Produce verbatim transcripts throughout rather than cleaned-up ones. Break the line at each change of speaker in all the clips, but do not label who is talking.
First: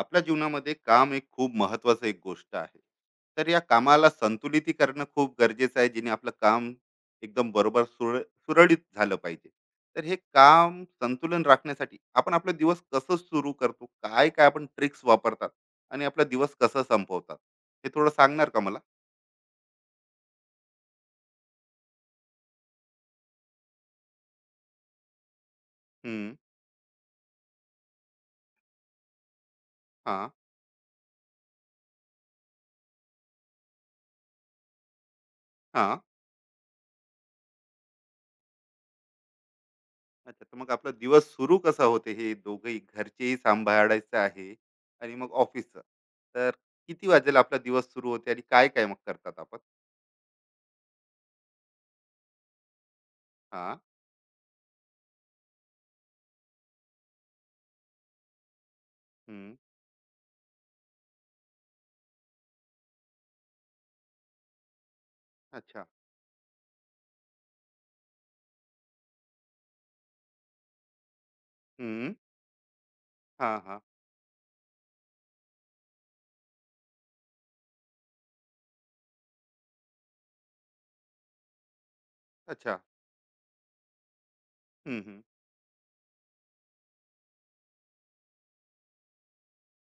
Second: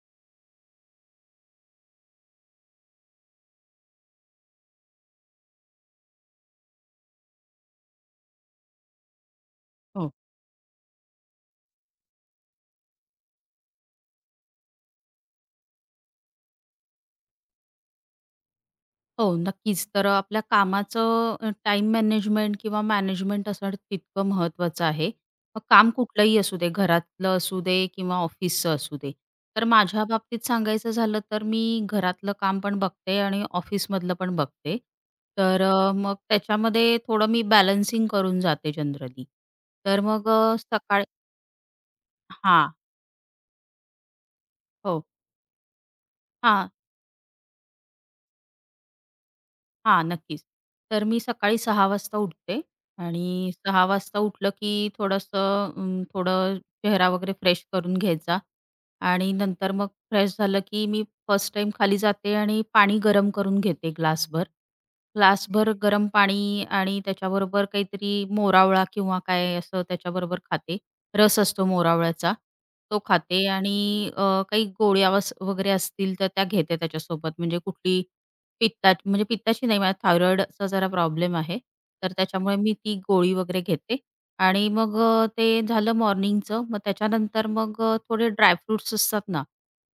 आपल्या जीवनामध्ये काम एक खूप महत्वाचं एक गोष्ट आहे. तर या कामाला संतुलित करणं खूप गरजेचं आहे, जेणे आपलं काम एकदम बरोबर सुर सुरळीत झालं पाहिजे. तर
हो.
हे काम संतुलन राखण्यासाठी आपण आपला दिवस कसं सुरू करतो, काय काय आपण ट्रिक्स वापरतात आणि आपला दिवस कसं संपवतात, हे थोडं सांगणार का मला?
हो, नक्कीच. तर अ, आपल्या कामाचं अ, टाईम मॅनेजमेंट किंवा मॅनेजमेंट असणं तितकं महत्त्वाचं आहे. मग काम
हम्म.
कुठलंही असू दे, घरातलं असू दे किंवा ऑफिसचं असू दे. तर माझ्या
हा.
बाबतीत सांगायचं झालं तर मी घरातलं काम पण बघते आणि ऑफिसमधलं पण बघते. तर
हा.
अ, मग त्याच्यामध्ये थोडं मी बॅलन्सिंग करून जाते जनरली. तर मग
अच्छा,
अ,
तर मग आपला
सकाळी
दिवस सुरू कसा होते, हे
हां.
दोघंही घरचेही सांभाळायचं आहे
हो.
आणि मग ऑफिसचं. तर
हां.
किती वाजेला आपला दिवस सुरू होते आणि काय काय मग करतात आपण?
हां, नक्कीच. तर मी सकाळी सहा वाजता उठते आणि
हां.
सहा वाजता उठलं की थोडंसं अं, थोडं चेहरा वगैरे फ्रेश करून घ्यायचा आणि
हं.
नंतर मग फ्रेश झालं की मी फर्स्ट टाइम खाली जाते आणि पाणी गरम करून घेते ग्लासभर. ग्लासभर
अच्छा.
गरम पाणी आणि त्याच्याबरोबर काहीतरी मोरावळा किंवा काय असं त्याच्याबरोबर खाते. रस असतो
हं.
मोरावळ्याचा, तो खाते
हां, हां.
आणि अ, काही गोळ्या वस वगैरे असतील तर त्या घेते त्याच्यासोबत. म्हणजे कुठली पित्ता म्हणजे पित्ताची नाही, मला थायरॉइडचा जरा प्रॉब्लेम आहे. तर त्याच्यामुळे मी
अच्छा.
ती गोळी वगैरे घेते आणि मग
हं, हं.
अ, ते झालं मॉर्निंगचं. मग त्याच्यानंतर मग अ, थोडे ड्रायफ्रुट्स असतात ना,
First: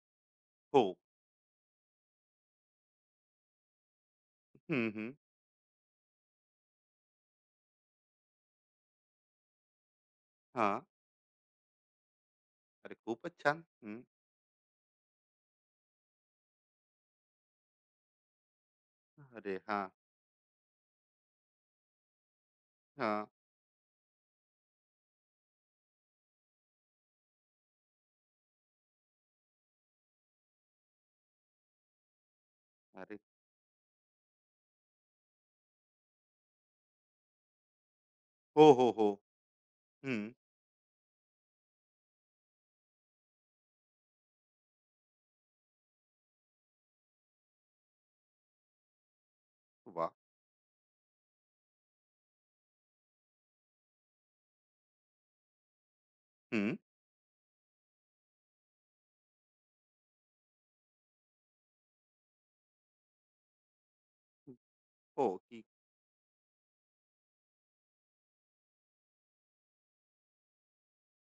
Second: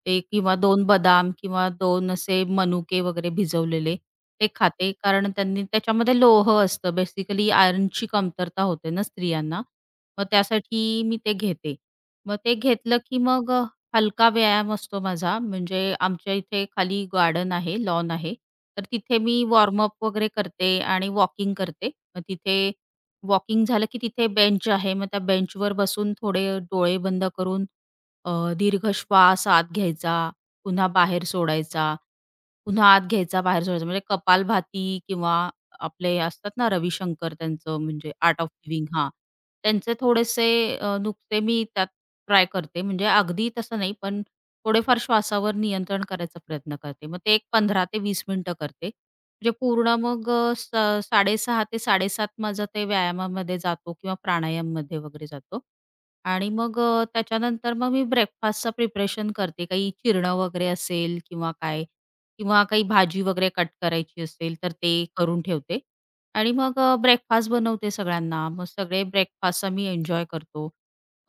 ते किंवा
हो.
दोन बदाम किंवा दोन असे मनुके वगैरे भिजवलेले ते खाते.
हं, हं.
कारण त्यांनी त्याच्यामध्ये लोह असतं. बेसिकली आयर्नची कमतरता होते ना स्त्रियांना. मग
हां.
त्यासाठी मी ते घेते. मग ते
अरे
घेतलं की
खूपच
मग
छान. हं.
हलका व्यायाम असतो माझा. म्हणजे आमच्या इथे खाली गार्डन आहे, लॉन आहे. तर तिथे मी
अरे हां,
वॉर्मअप वगैरे करते आणि वॉकिंग करते. मग तिथे
हां.
वॉकिंग झालं की तिथे बेंच आहे. मग त्या बेंचवर बसून थोडे डोळे बंद करून अ, दीर्घ श्वास आत घ्यायचा, पुन्हा बाहेर सोडायचा, पुन्हा आत
अरे
घ्यायचा, बाहेर सोडायचा. म्हणजे कपालभाती किंवा आपले असतात ना रविशंकर त्यांचं म्हणजे आर्ट ऑफ
हो,
लिव्हिंग
हो,
हां.
हो.
त्यांचे
हं.
थोडेसे अ, नुकते मी त्यात ट्राय करते. म्हणजे अगदी तसं नाही, पण थोडेफार श्वासावर नियंत्रण करायचा प्रयत्न करते. मग ते एक पंधरा ते वीस मिनिटं करते. म्हणजे पूर्ण
वाह!
मग अ, स साडेसहा ते साडेसात माझं ते व्यायामामध्ये जातो किंवा प्राणायाममध्ये वगैरे जातो. आणि
हं.
मग अ, त्याच्यानंतर मग मी ब्रेकफास्टचं प्रिपरेशन करते. काही चिरणं वगैरे असेल किंवा काय किंवा काही भाजी वगैरे कट करायची असेल, तर ते
हो,
करून
की
ठेवते. आणि मग ब्रेकफास्ट बनवते सगळ्यांना. मग सगळे ब्रेकफास्ट आम्ही एन्जॉय करतो.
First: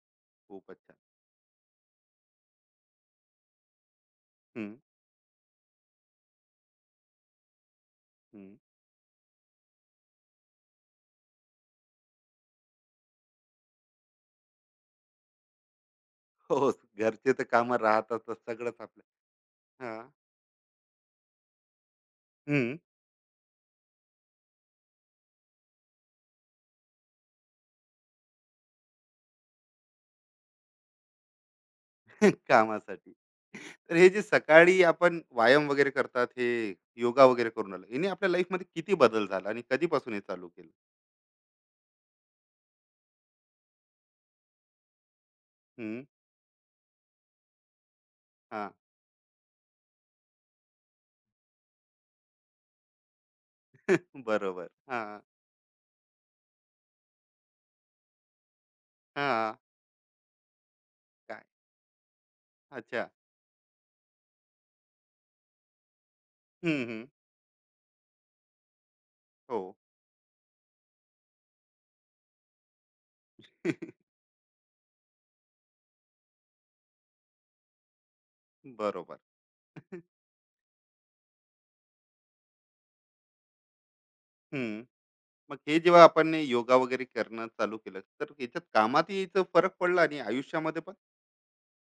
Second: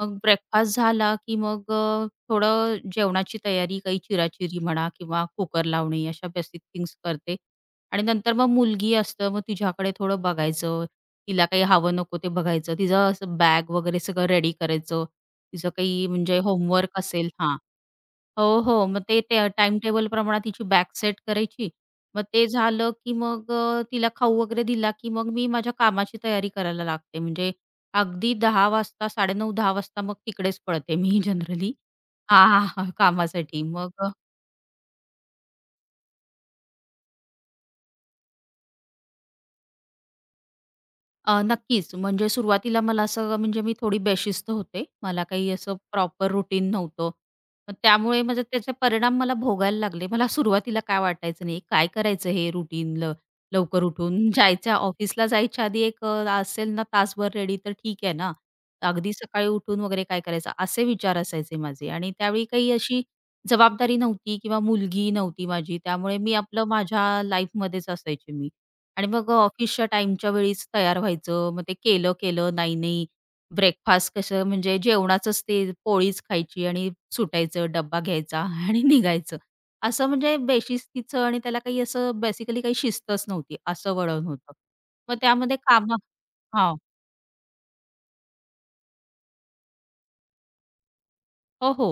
मग ब्रेकफास्ट
खूपच छान.
झाला, की मग अ, थोडं जेवणाची तयारी, काही चिराचिरी
हं,
म्हणा किंवा कुकर लावणे अशा बेसिक थिंग्स करते. आणि नंतर मग
हं.
मुलगी असतं, मग तिच्याकडे थोडं बघायचं. तिला काही हवं नको ते बघायचं. तिचं असं बॅग वगैरे सगळं रेडी करायचं. तिचं काही म्हणजे
हो,
होमवर्क असेल
घरचे तर
हां.
कामं राहतातच
हो,
सगळंच
हो.
आपलं.
मग ते ते टाईम
हां.
टेबलप्रमाणे तिची बॅच सेट करायची. मग ते झालं, की मग अ, तिला खाऊ वगैरे दिला, की मग मी माझ्या कामाची तयारी करायला लागते. म्हणजे अगदी दहा वाजता नऊ तीस दहा वाजता मग तिकडेच पळते मी जनरली हां, हां, हां,
कामासाठी.
कामासाठी.
तर
मग
हे जे सकाळी आपण व्यायाम वगैरे करतात, हे योगा वगैरे करून आलं. याने आपल्या लाईफमध्ये किती बदल झाला आणि कधीपासून हे चालू केलं?
अ, नक्कीच. म्हणजे सुरुवातीला मला असं म्हणजे मी थोडी बेशिस्त होते. मला काही असं
हं,
प्रॉपर रुटीन नव्हतं. मग त्यामुळे म्हणजे
हां.
त्याचे परिणाम मला भोगायला लागले. मला सुरुवातीला काय वाटायचं नाही, काय करायचं हे रुटीन लवकर उठून
बरोबर.
जायच्या
हां,
ऑफिसला जायच्या आधी एक अ, असेल ना तासभर रेडी तर ठीक आहे ना. अगदी सकाळी
हां.
उठून वगैरे काय करायचं असे विचार
काय?
असायचे माझे आणि त्यावेळी काही अशी
अच्छा.
जबाबदारी नव्हती किंवा मुलगी नव्हती माझी. त्यामुळे मी आपलं
हं, हं.
माझ्या लाईफमध्येच असायचे मी. आणि मग
हो.
ऑफिसच्या टाईमच्या वेळीच तयार व्हायचं. मग ते केलं, केलं, नाही, नाही. ब्रेकफास्ट कसं म्हणजे जेवणाचंच ते पोळीच खायची आणि सुटायचं, डब्बा घ्यायचा आणि
बरोबर.
निघायचं. असं म्हणजे बेशिस्तीचं आणि त्याला काही असं बेसिकली काही शिस्तच नव्हती, असं वळण होतं.
हं.
मग
मग
त्यामध्ये
हे
कामं
जेव्हा आपण हे
हां.
योगा वगैरे करणं चालू केलं, तर याच्यात कामातही याचा फरक पडला आणि आयुष्यामध्ये पण?
हो, हो.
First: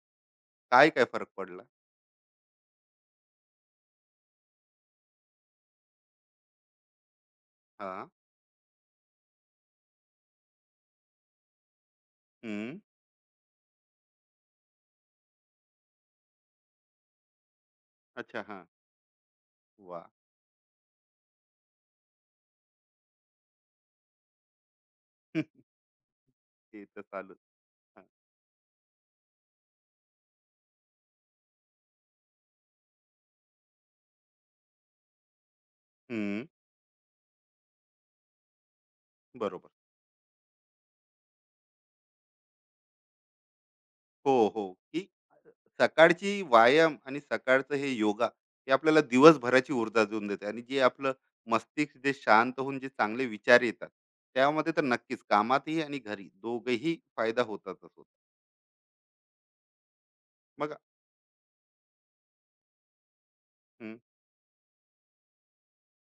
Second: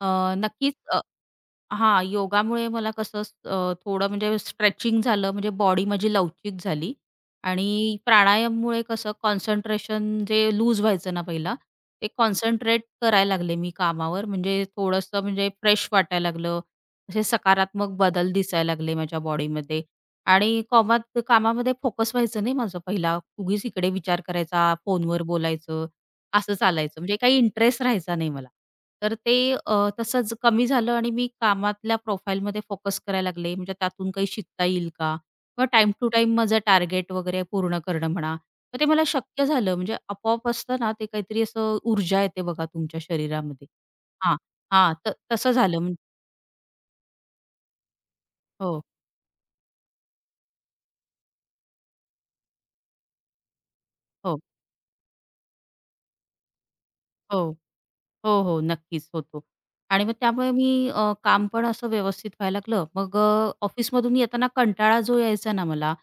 अ, नक्कीच
काय-काय फरक पडला?
हां, योगामुळे मला कसं स- अ, थोडं म्हणजे स्ट्रेचिंग झालं, म्हणजे बॉडी माझी लवचिक झाली आणि
हां.
प्राणायाममुळे कसं कॉन्सन्ट्रेशन जे लूज व्हायचं ना पहिला, ते
हं.
कॉन्सन्ट्रेट करायला लागले मी कामावर. म्हणजे थोडंसं म्हणजे फ्रेश वाटायला लागलं. असे सकारात्मक बदल
अच्छा. हां.
दिसायला लागले माझ्या बॉडीमध्ये
वाह!
आणि कामात कामामध्ये फोकस व्हायचं नाही माझं पहिला. उगीच इकडे विचार करायचा, फोनवर बोलायचं असं
ते
चालायचं.
तर
म्हणजे काही
चालूच.
इंटरेस्ट
हां.
राहायचा नाही मला. तर ते अ, तसंच कमी झालं आणि मी कामातल्या प्रोफाईलमध्ये फोकस करायला लागले. म्हणजे त्यातून काही शिकता येईल का? किंवा टाईम टू टाइम माझं टार्गेट वगैरे पूर्ण करणं म्हणा. मग ते मला शक्य
बरोबर.
झालं. म्हणजे आपोआप असतं ना, ते काहीतरी असं ऊर्जा येते बघा तुमच्या शरीरामध्ये.
हो,
हां,
हो.
हां.
की
त तसं झालं. म्हण
सकाळची व्यायाम आणि सकाळचं हे योगा, हे
हो,
आपल्याला दिवसभराची ऊर्जा देऊन देते आणि जे आपलं मस्तिष्क जे शांत होऊन जे चांगले विचार येतात,
हो,
त्यामध्ये तर नक्कीच कामातही आणि घरी दोघेही फायदा
हो.
होताच होतो.
हो, हो. नक्कीच होतो. आणि मग त्यामुळे
बघा.
मी अ, काम पण असं व्यवस्थित व्हायला लागलं. मग अ,
हं,
ऑफिसमधून येताना कंटाळा जो यायचा ना मला,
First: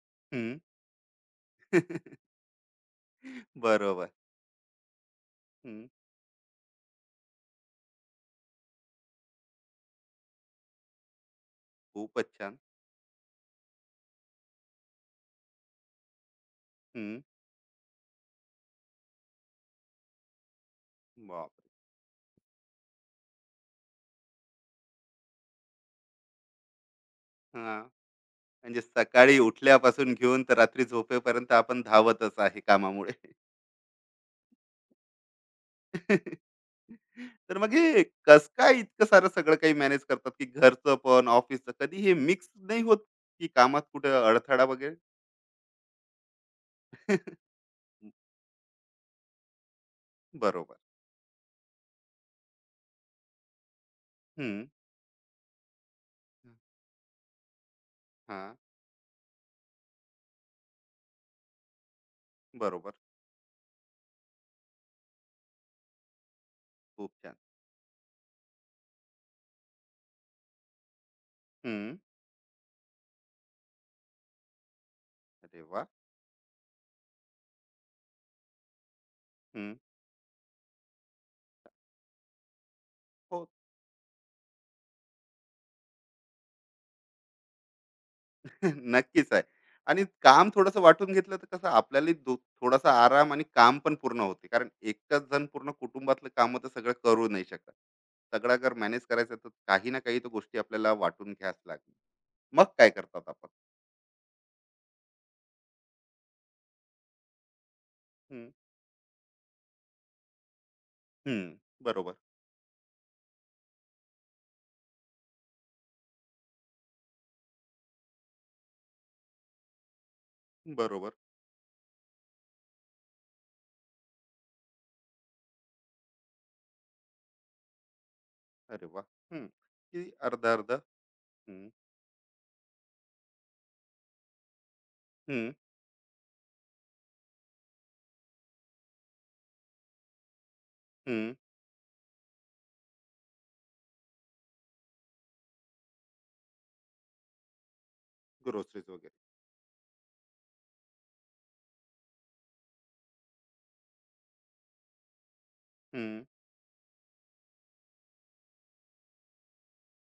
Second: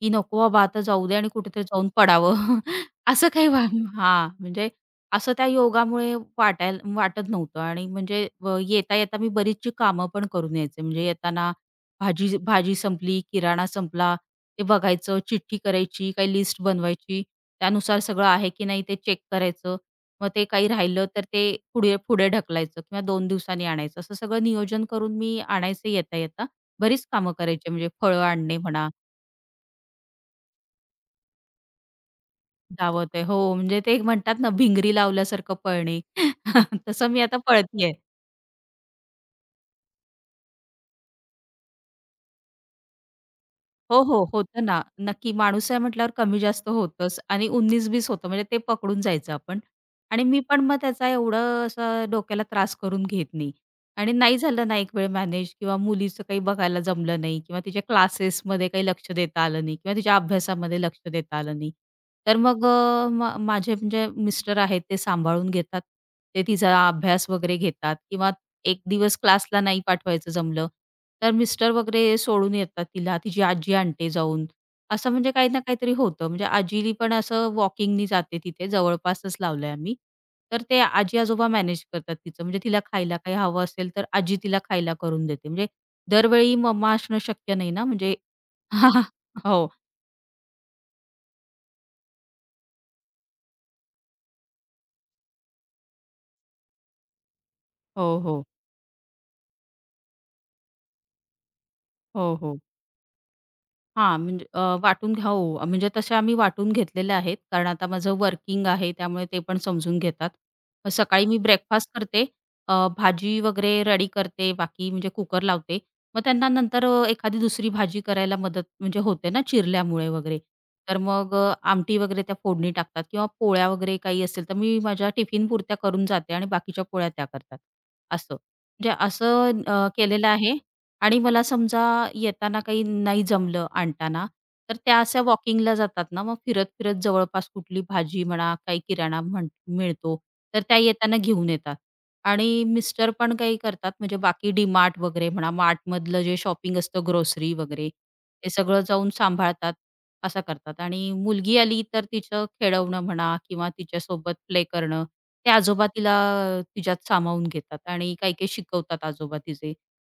की नको
हं.
बाबा आता जाऊ दे आणि कुठेतरी जाऊन पडावं. असं काही व्हा
बरोबर.
हां, म्हणजे असं त्या
हं.
योगामुळे वाटायला वाटत नव्हतं आणि म्हणजे अ, येता-येता मी बरीचशी कामं पण करून यायचे. म्हणजे येताना
खूपच
भाजी
छान.
भाजी संपली, किराणा संपला, ते बघायचं, चिठ्ठी करायची, काही लिस्ट
हं.
बनवायची. त्यानुसार सगळं आहे की नाही ते चेक करायचं. मग ते काही राहिलं तर ते
बापरे!
पुढे पुढे ढकलायचं किंवा दोन दिवसांनी आणायचं. असं सगळं नियोजन करून मी आणायचे येता-येता. बरीच कामं करायची
हां.
म्हणजे फळं आणणे
म्हणजे
म्हणा,
सकाळी उठल्यापासून घेऊन तर रात्री झोपेपर्यंत आपण धावतच आहे
धावत
कामामुळे.
आहे हो, म्हणजे ते म्हणतात ना भिंगरी लावल्यासारखं पळणे. तसं मी आता
तर मग
पळतीये.
हे कसं काय इतकं सारं सगळं काही मॅनेज करतात, की घरचं पण, ऑफिसचं? कधी हे मिक्स नाही होत, की कामात
हो,
कुठे
हो. होतं
अडथळा
ना.
वगैरे?
नक्की माणूस आहे म्हटल्यावर कमी जास्त होतंच आणि उन्नीस वीस होतं म्हणजे ते पकडून जायचं आपण आणि मी पण
बरोबर.
मग त्याचा एवढं असं डोक्याला त्रास करून घेत नाही आणि नाही
हं.
झालं ना एक वेळ मॅनेज किंवा मुलीचं काही बघायला जमलं नाही किंवा तिच्या
हां.
क्लासेसमध्ये काही लक्ष देता आलं नाही किंवा तिच्या अभ्यासामध्ये लक्ष देता आलं नाही. तर मग
बरोबर.
अ, मा माझे म्हणजे मिस्टर आहेत ते सांभाळून घेतात. ते तिचा
खूप
अभ्यास
छान.
वगैरे घेतात किंवा एक दिवस क्लासला नाही पाठवायचं जमलं, तर मिस्टर
हं.
वगैरे सोडून येतात तिला. तिची आजी आणते जाऊन. असं म्हणजे काही ना
अरे वाह!
काहीतरी होतं. म्हणजे आजीला पण असं वॉकिंगनी जाते तिथे जवळपासच लावलंय
हं.
आम्ही. तर ते आजी-आजोबा मॅनेज करतात तिचं. म्हणजे तिला खायला काही
हो.
हवं असेल, तर आजी तिला खायला करून देते. म्हणजे दरवेळी मम्मा असणं शक्य नाही ना म्हणजे
नक्कीच आहे.
हो,
आणि काम थोडंसं वाटून घेतलं तर कसं आपल्यालाही दो थोडासा आराम आणि काम पण पूर्ण होते. कारण एकटाच जण पूर्ण कुटुंबातलं कामं तर सगळं करू नाही शकत.
हो, हो.
सगळं जर मॅनेज करायचं तर काही ना काही तर गोष्टी आपल्याला वाटून घ्याच लागणार.
हो, हो.
मग काय करतात आपण?
हां, म्हणजे अ, वाटून घ्या हो, म्हणजे तशा आम्ही वाटून घेतलेल्या आहेत. कारण आता माझं
हम्म,
वर्किंग आहे, त्यामुळे ते पण समजून घेतात. मग सकाळी मी
हम्म,
ब्रेकफास्ट
बरोबर.
करते, अ, भाजी वगैरे रेडी करते, बाकी म्हणजे कुकर लावते. मग त्यांना नंतर अ, एखादी दुसरी भाजी करायला मदत म्हणजे होते ना चिरल्यामुळे वगैरे. तर
बरोबर.
मग अ, आमटी वगैरे त्या फोडणी टाकतात किंवा पोळ्या वगैरे काही असेल, तर मी माझ्या टिफिनपुरत्या करून जाते आणि बाकीच्या पोळ्या त्या करतात, असं.
अरे
म्हणजे
वा. हम्म,
असं अ,
की
केलेलं
अर्धा
आहे
अर्धा.
आणि मला समजा येताना काही नाही जमलं आणताना, तर त्या अशा वॉकिंगला जातात ना, मग फिरत-फिरत जवळपास कुठली भाजी म्हणा, काही किराणा म्हण मिळतो, तर त्या येताना घेऊन येतात. आणि मिस्टर पण काही करतात म्हणजे बाकी डी-मार्ट वगैरे म्हणा, मार्टमधलं जे शॉपिंग असतं ग्रोसरी वगैरे, ते सगळं
ग्रोसरीज
जाऊन
वगैरे.
सांभाळतात, असं करतात. आणि मुलगी आली तर तिचं खेळवणं म्हणा किंवा तिच्यासोबत प्ले करणं, ते आजोबा
हम्म,
तिला तिच्यात सामावून घेतात आणि काही-काही शिकवतात आजोबा तिचे.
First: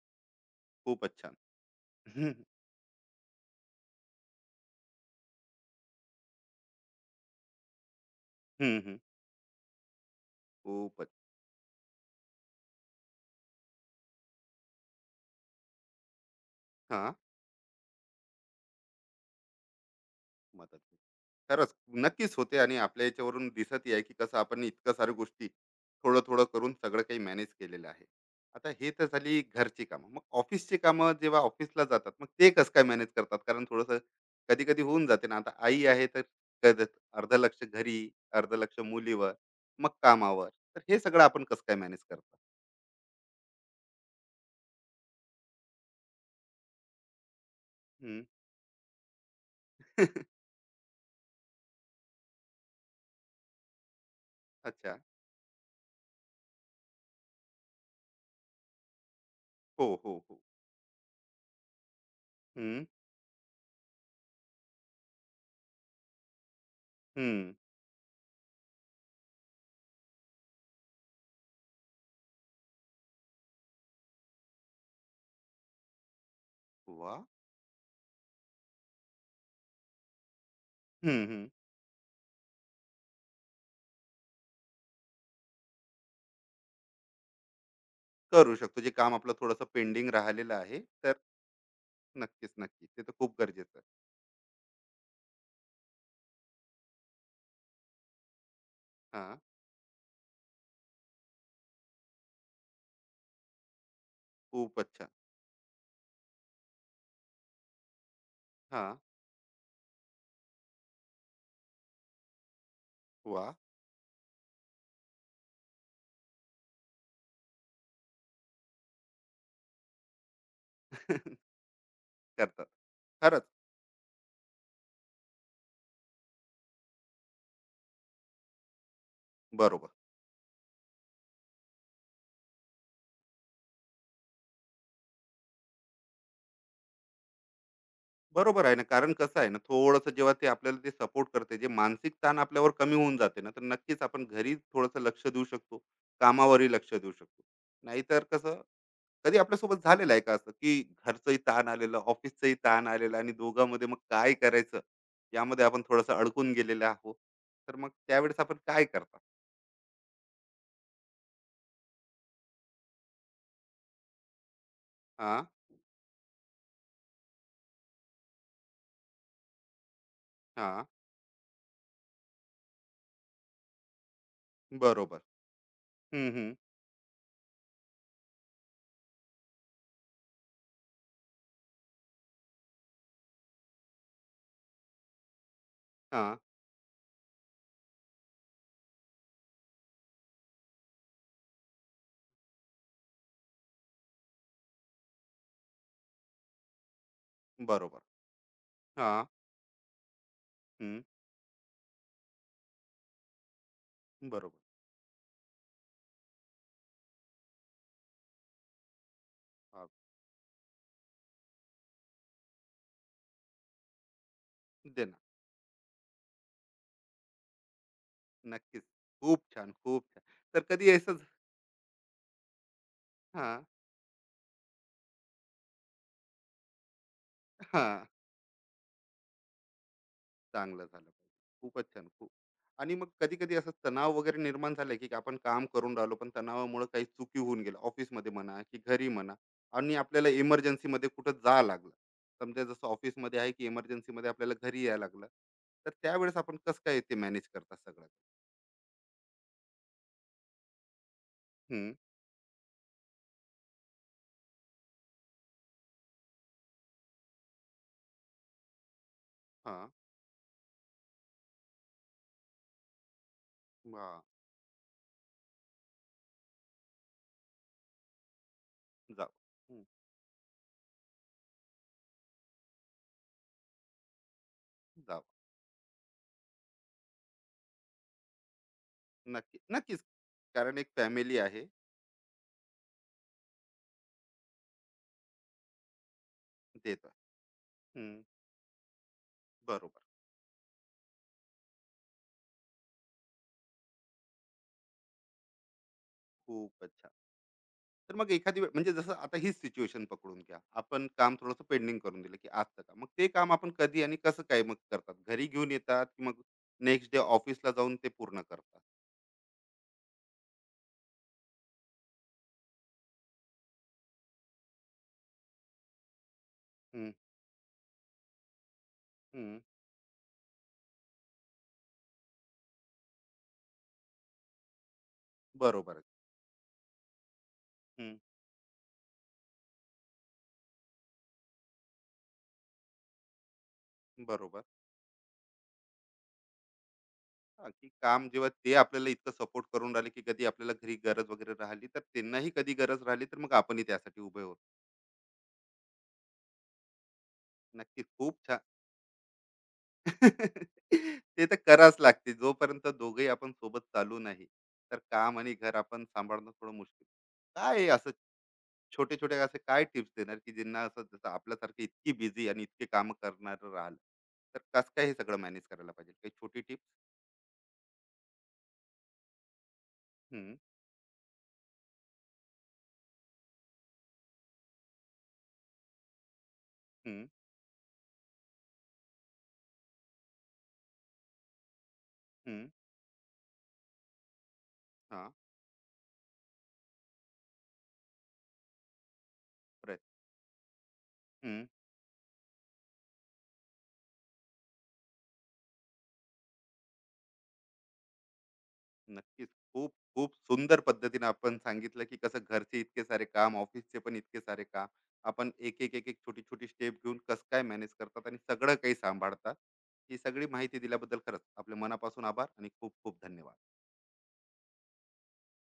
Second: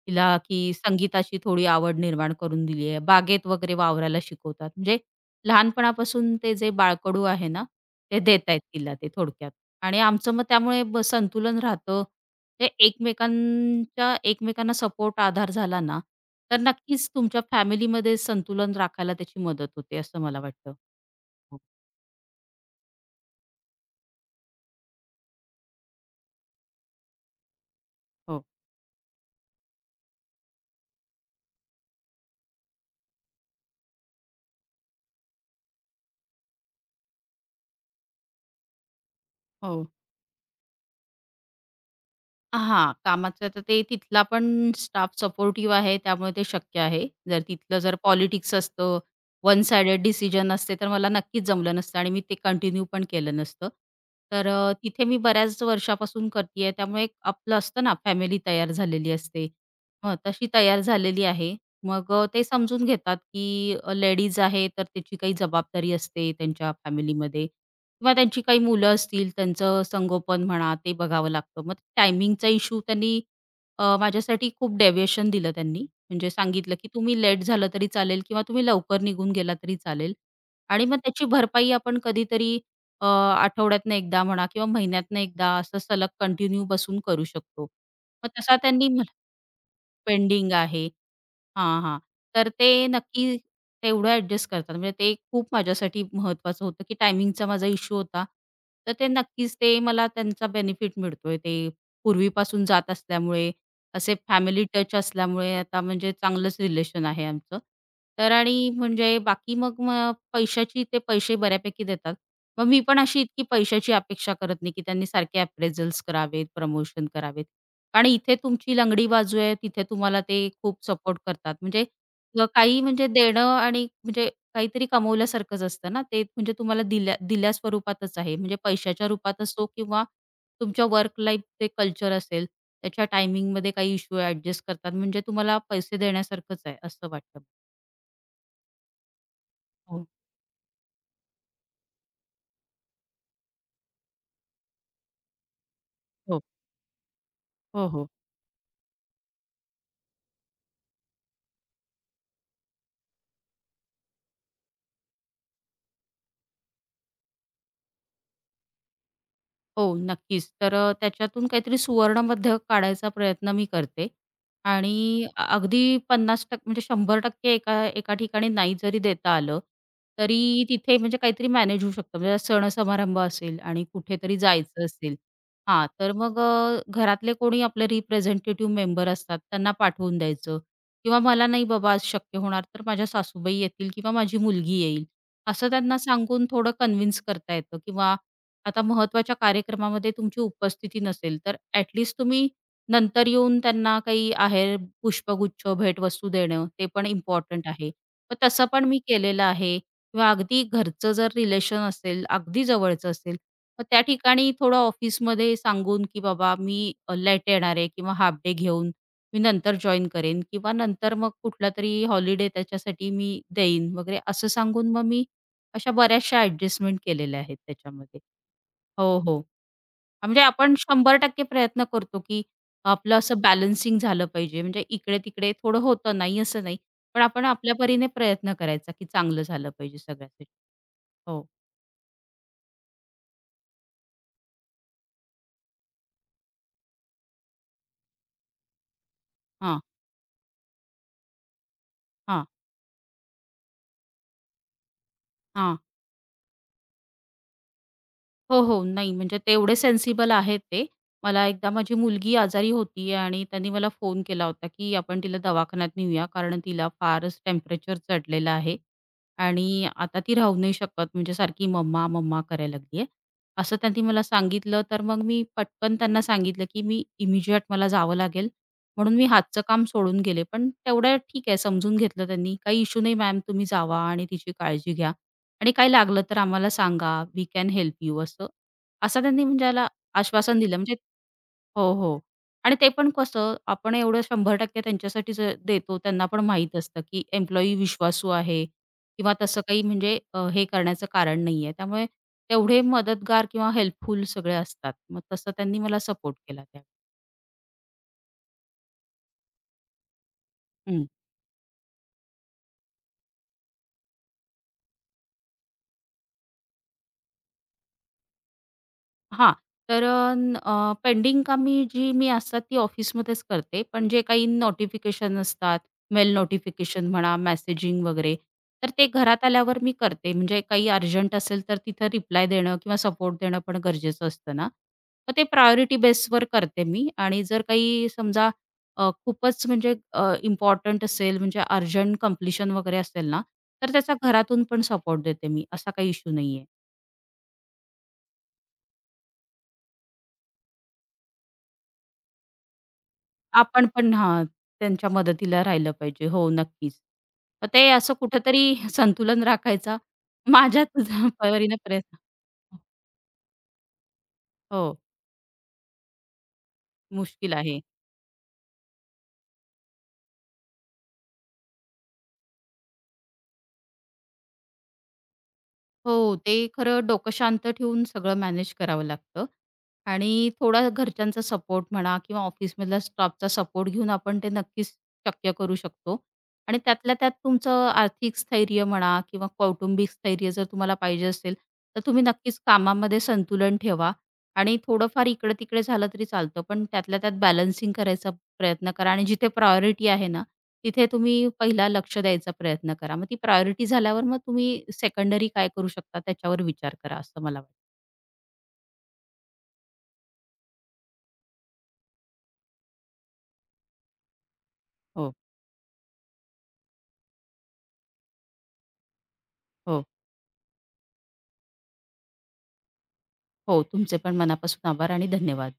तिला की
खूपच छान.
संगीताची थोडी आवड
हम्म,
निर्माण करून दिली आहे. बागेत वगैरे वावरायला शिकवतात. म्हणजे लहानपणापासून ते जे बाळकडू आहे ना, ते देत आहेत
हम्म,
तिला
हम्म,
ते थोडक्यात. आणि आमचं मग त्यामुळे ब
खूपच.
संतुलन राहतं. ते एकमेकांच्या एकमेकांना सपोर्ट आधार झाला ना, तर
हा.
नक्कीच तुमच्या फॅमिलीमध्ये संतुलन राखायला त्याची मदत होते असं मला वाटतं.
मदत होईल.
हो,
खरंच नक्कीच होते आणि आपल्या याच्यावरून दिसत आहे की कसं आपण इतकं साऱ्या गोष्टी थोडं थोडं करून सगळं काही मॅनेज केलेलं आहे.
हो.
आता हे तर झाली घरची कामं. मग ऑफिसची कामं जेव्हा ऑफिसला जातात मग ते कसं काय मॅनेज करतात? कारण थोडंसं कधी कधी होऊन जाते ना. आता आई आहे तर कधी-, अर्ध लक्ष घरी, अर्ध लक्ष मुलीवर,
हो.
मग कामावर, तर हे सगळं आपण कसं काय मॅनेज करतात?
हां, कामाचं तर ते तिथला पण स्टाफ सपोर्टिव्ह आहे, त्यामुळे ते शक्य आहे. जर तिथलं जर
हम्म.
पॉलिटिक्स असतं, वन साइडेड डिसिजन असते, तर मला नक्कीच जमलं नसतं आणि मी ते कंटिन्यू पण केलं नसतं. तर अ,
अच्छा.
तिथे मी बऱ्याच वर्षापासून करतीये, त्यामुळे एक आपलं असतं ना फॅमिली तयार झालेली असते.
हो, हो,
हं,
हो.
तशी तयार झालेली आहे. मग अ, ते समजून
हम्म.
घेतात, की लेडीज आहे, तर त्याची काही जबाबदारी असते त्यांच्या फॅमिलीमध्ये.
हम्म.
किंवा त्यांची काही मुलं असतील, त्यांचं संगोपन म्हणा, ते बघावं लागतं. मग टायमिंगचा इश्यू त्यांनी अ, माझ्यासाठी खूप डेव्हिएशन दिलं त्यांनी. म्हणजे सांगितलं, की
वा.
तुम्ही लेट झालं तरी चालेल किंवा तुम्ही लवकर निघून गेला तरी चालेल. आणि मग
हम्म.
त्याची
हम्म.
भरपाई आपण कधीतरी अ, आठवड्यातनं एकदा म्हणा किंवा महिन्यातनं एकदा असं सलग कंटिन्यू बसून करू शकतो. मग
करू
तसा
शकतो.
त्यांनी
जे
मला
काम आपलं थोडंसं पेंडिंग
पेंडिंग
राहिलेलं आहे,
आहे.
तर
हां, हां. तर
नक्कीच,
ते
नक्कीच. ते तर
नक्की
खूप गरजेचं आहे.
तेवढं ॲडजस्ट करतात. म्हणजे ते खूप माझ्यासाठी महत्त्वाचं होतं, की टायमिंगचा माझा इश्यू होता. तर ते
हां,
नक्कीच ते मला त्यांचा बेनिफिट मिळतोय. ते पूर्वीपासून जात असल्यामुळे, असे फॅमिली
खूपच
टच
अच्छा.
असल्यामुळे आता म्हणजे चांगलंच रिलेशन आहे आमचं. तर आणि
हां,
म्हणजे बाकी मग मग पैशाची ते पैसे बऱ्यापैकी देतात. मग मी पण अशी इतकी
वाह!
पैशाची अपेक्षा करत नाही, की त्यांनी सारखे अप्रेझल्स करावेत, प्रमोशन करावेत. आणि इथे तुमची लंगडी बाजू आहे, तिथे तुम्हाला ते खूप सपोर्ट करतात. म्हणजे अ,
करतात.
काही म्हणजे देणं
खरंच,
आणि म्हणजे काहीतरी कमवल्यासारखंच असतं ना, ते म्हणजे तुम्हाला दिल्या दिल्या स्वरूपातच आहे. म्हणजे पैशाच्या रूपात असो
बरोबर.
किंवा तुमच्या वर्क लाईफ ते कल्चर असेल, त्याच्या टायमिंगमध्ये काही इश्यू ॲडजस्ट करतात. म्हणजे तुम्हाला पैसे देण्यासारखंच आहे असं वाटतं.
बरोबर आहे ना. कारण कसं आहे ना,
हो,
थोडंसं जेव्हा ते आपल्याला ते सपोर्ट करते, जे मानसिक ताण आपल्यावर कमी होऊन जाते ना, तर नक्कीच आपण घरी थोडंसं लक्ष देऊ शकतो,
हो,
कामावरही लक्ष देऊ शकतो.
हो, हो.
नाहीतर कसं, कधी आपल्यासोबत झालेलं आहे का असं, की घरचंही ताण आलेलं, ऑफिसचंही ताण आलेलं आणि दोघांमध्ये मग काय करायचं, यामध्ये आपण थोडंसं अडकून गेलेलो आहोत. तर मग त्यावेळेस आपण काय करता?
हो, नक्कीच. तर अ, त्याच्यातून काहीतरी सुवर्णमध्य काढायचा प्रयत्न मी करते आणि अ,
हां,
अगदी पन्नास टक्के म्हणजे शंभर टक्के एका एका ठिकाणी नाही जरी देता आलं, तरी
हां,
तिथे म्हणजे काहीतरी मॅनेज होऊ शकतं. म्हणजे सण-समारंभ असेल आणि कुठेतरी जायचं असेल
बरोबर.
हां, तर
हं,
मग
हं.
अ, घरातले कोणी आपले रिप्रेझेंटेटिव्ह मेंबर असतात त्यांना पाठवून द्यायचं किंवा मला नाही बाबा आज शक्य होणार, तर माझ्या सासूबाई येतील किंवा माझी मुलगी येईल, असं त्यांना
हां,
सांगून थोडं कन्विन्स करता येतं किंवा आता महत्त्वाच्या कार्यक्रमामध्ये तुमची उपस्थिती नसेल, तर ॲटलीस्ट तुम्ही नंतर येऊन त्यांना काही आहेर, पुष्पगुच्छ, भेटवस्तू देणं ते पण इम्पॉर्टंट आहे.
बरोबर.
मग तसं पण मी
हां,
केलेलं आहे किंवा अगदी
हं,
घरचं जर रिलेशन असेल, अगदी जवळचं असेल, मग त्या ठिकाणी
बरोबर.
थोडं ऑफिसमध्ये सांगून, की "बाबा मी लेट येणार आहे किंवा हाल्फ डे घेऊन मी नंतर
हां,
जॉइन करेन किंवा नंतर मग कुठलातरी हॉलिडे त्याच्यासाठी मी देईन" वगैरे असं सांगून
दे
मग
ना.
मी अशा बऱ्याचशा ॲडजस्टमेंट केलेल्या आहेत त्याच्यामध्ये.
नक्कीच.
हो, हो.
खूप छान, खूप छान.
म्हणजे
तर
आपण
कधी असं,
शंभर टक्के प्रयत्न करतो, की आपलं असं
हां,
बॅलन्सिंग झालं पाहिजे. म्हणजे इकडे-तिकडे थोडं होतं, नाही असं नाही. पण आपण आपल्या
हां.
परीने प्रयत्न करायचा, की चांगलं झालं पाहिजे सगळ्यासाठी.
चांगलं झालं.
हो.
पाहिजे. खूपच छान, खूप. आणि मग कधी-कधी असं तणाव वगैरे निर्माण झालं, की आपण काम करून राहिलो, पण तणावामुळे काही चुकी होऊन गेल्या, ऑफिसमध्ये म्हणा की घरी म्हणा,
हां,
आणि आपल्याला इमर्जन्सीमध्ये कुठं जावं लागलं.
हां,
समजा जसं ऑफिसमध्ये आहे, की इमर्जन्सीमध्ये आपल्याला घरी यायला लागलं.
हां.
तर त्यावेळेस आपण कसं काय ते मॅनेज करता सगळं?
हो, हो. नाही म्हणजे तेवढे सेन्सिबल आहेत ते. मला एकदा
हं,
माझी मुलगी आजारी होती आणि त्यांनी मला फोन केला होता, की आपण तिला दवाखान्यात नेऊया कारण तिला फारच टेम्परेचर चढलेलं आहे आणि
हां,
आता ती राहू नाही शकत म्हणजे सारखी मम्मा, मम्मा करायला लागली आहे. असं त्यांनी
हां.
मला सांगितलं तर मग मी पटकन त्यांना सांगितलं, की मी इमिजिएट मला जावं लागेल म्हणून मी
जाऊ.
हातचं
हं,
काम सोडून गेले. पण तेवढं ठीक आहे समजून घेतलं त्यांनी. काही इश्यू नाही मॅम तुम्ही जावा आणि तिची काळजी घ्या.
जाऊ.
आणि काही लागलं तर आम्हाला सांगा, वी कॅन हेल्प यू असं. असं त्यांनी
नक्की,
म्हणजे याला
नक्कीच.
आश्वासन दिलं
कारण एक
म्हणजे
फॅमिली आहे.
हो, हो. आणि ते पण कसं आपण एवढं शंभर टक्के त्यांच्यासाठीच अ, देतो त्यांना पण माहीत असतं,
देतात.
की एम्प्लॉयी
हं,
विश्वासू आहे किंवा तसं काही
बरोबर.
म्हणजे अ, हे करण्याचं कारण नाहीये. त्यामुळे तेवढे मदतगार किंवा हेल्पफुल सगळे असतात. मग तसं त्यांनी मला सपोर्ट केला
खूप
त्यावेळी.
अच्छा. तर मग एखादी वेळ म्हणजे जसं आता हीच सिच्युएशन पकडून घ्या. आपण काम थोडंसं पेंडिंग करून दिलं, की आजचं काम. मग ते काम आपण कधी आणि कसं काय मग करतात? घरी घेऊन येतात, की मग नेक्स्ट डे ऑफिसला जाऊन ते पूर्ण करतात?
हां. तर अ, न अ, पेंडिंग कामे जी मी असतात ती ऑफिसमध्येच करते. पण जे काही नोटिफिकेशन असतात, मेल नोटिफिकेशन
हं,
म्हणा, मेसेजिंग वगैरे, तर ते घरात
हं.
आल्यावर मी करते. म्हणजे काही अर्जंट असेल तर तिथं रिप्लाय देणं किंवा सपोर्ट देणं पण गरजेचं असतं ना. मग ते
बरोबर
प्रायोरिटी
आहे.
बेसवर करते मी आणि जर काही
हं,
समजा अ, खूपच म्हणजे इम्पॉर्टंट असेल म्हणजे अर्जंट कंप्लीशन वगैरे असेल ना, तर त्याचा
बरोबर.
घरातून पण सपोर्ट देते मी. असा काही इश्यू नाहीये.
हां, की काम जेव्हा ते आपल्याला इतकं सपोर्ट करून राहिले, की कधी आपल्याला घरी गरज वगैरे राहिली, तर त्यांनाही कधी गरज राहिली, तर मग आपणही
आपण पण
त्यासाठी उभे
हां,
होतो.
त्यांच्या मदतीला राहिलं पाहिजे. हो, नक्कीच. मग ते
नक्कीच
असं
खूप छान.
कुठेतरी संतुलन राखायचा माझ्या तुझ्या
ते तर
परीने
करावंच
प्रयत्न
लागते. जोपर्यंत दोघंही आपण सोबत चालू नाही,
हो,
तर काम आणि घर आपण सांभाळणं थोडं मुश्किल.
मुश्किल
काय
आहे.
आहे असं छोटे छोटे असे काय टिप्स देणार, की ज्यांना असं जसं आपल्यासारखे इतकी बिझी आणि इतके काम करणार राहिलं, तर कसं काय हे सगळं मॅनेज करायला पाहिजे?
हो,
काही
ते
छोटी टिप्स?
खरं डोकं शांत ठेवून सगळं मॅनेज करावं लागतं आणि
हम्म.
थोडा घरच्यांचा सपोर्ट म्हणा किंवा ऑफिसमधल्या स्टाफचा सपोर्ट घेऊन आपण ते नक्कीच शक्य करू शकतो आणि त्यातल्या
हम्म.
त्यात तुमचं आर्थिक स्थैर्य म्हणा किंवा कौटुंबिक स्थैर्य जर तुम्हाला पाहिजे असेल, तर तुम्ही नक्कीच
हम्म.
कामामध्ये संतुलन ठेवा आणि थोडंफार
हा.
इकडे-तिकडे झालं तरी चालतं, पण त्यातल्या त्यात बॅलन्सिंग करायचा प्रयत्न करा आणि जिथे प्रायोरिटी
प्रयत्न.
आहे ना, तिथे तुम्ही पहिला लक्ष द्यायचा प्रयत्न करा. मग ती प्रायोरिटी झाल्यावर मग तुम्ही सेकंडरी काय करू शकता त्याच्यावर विचार करा असं मला वाटतं.
नक्कीच. खूप, खूप सुंदर पद्धतीने आपण सांगितलं, की कसं घरचे इतके सारे काम, ऑफिसचे पण इतके सारे काम.
हो,
आपण एक, एक, एक, एक छोटी-छोटी स्टेप घेऊन कसं काय मॅनेज करतात आणि सगळं काही सांभाळतात.
हो.
ही सगळी माहिती दिल्याबद्दल खरंच आपल्या मनापासून आभार आणि खूप खूप धन्यवाद.
हो, तुमचे पण मनापासून आभार आणि धन्यवाद.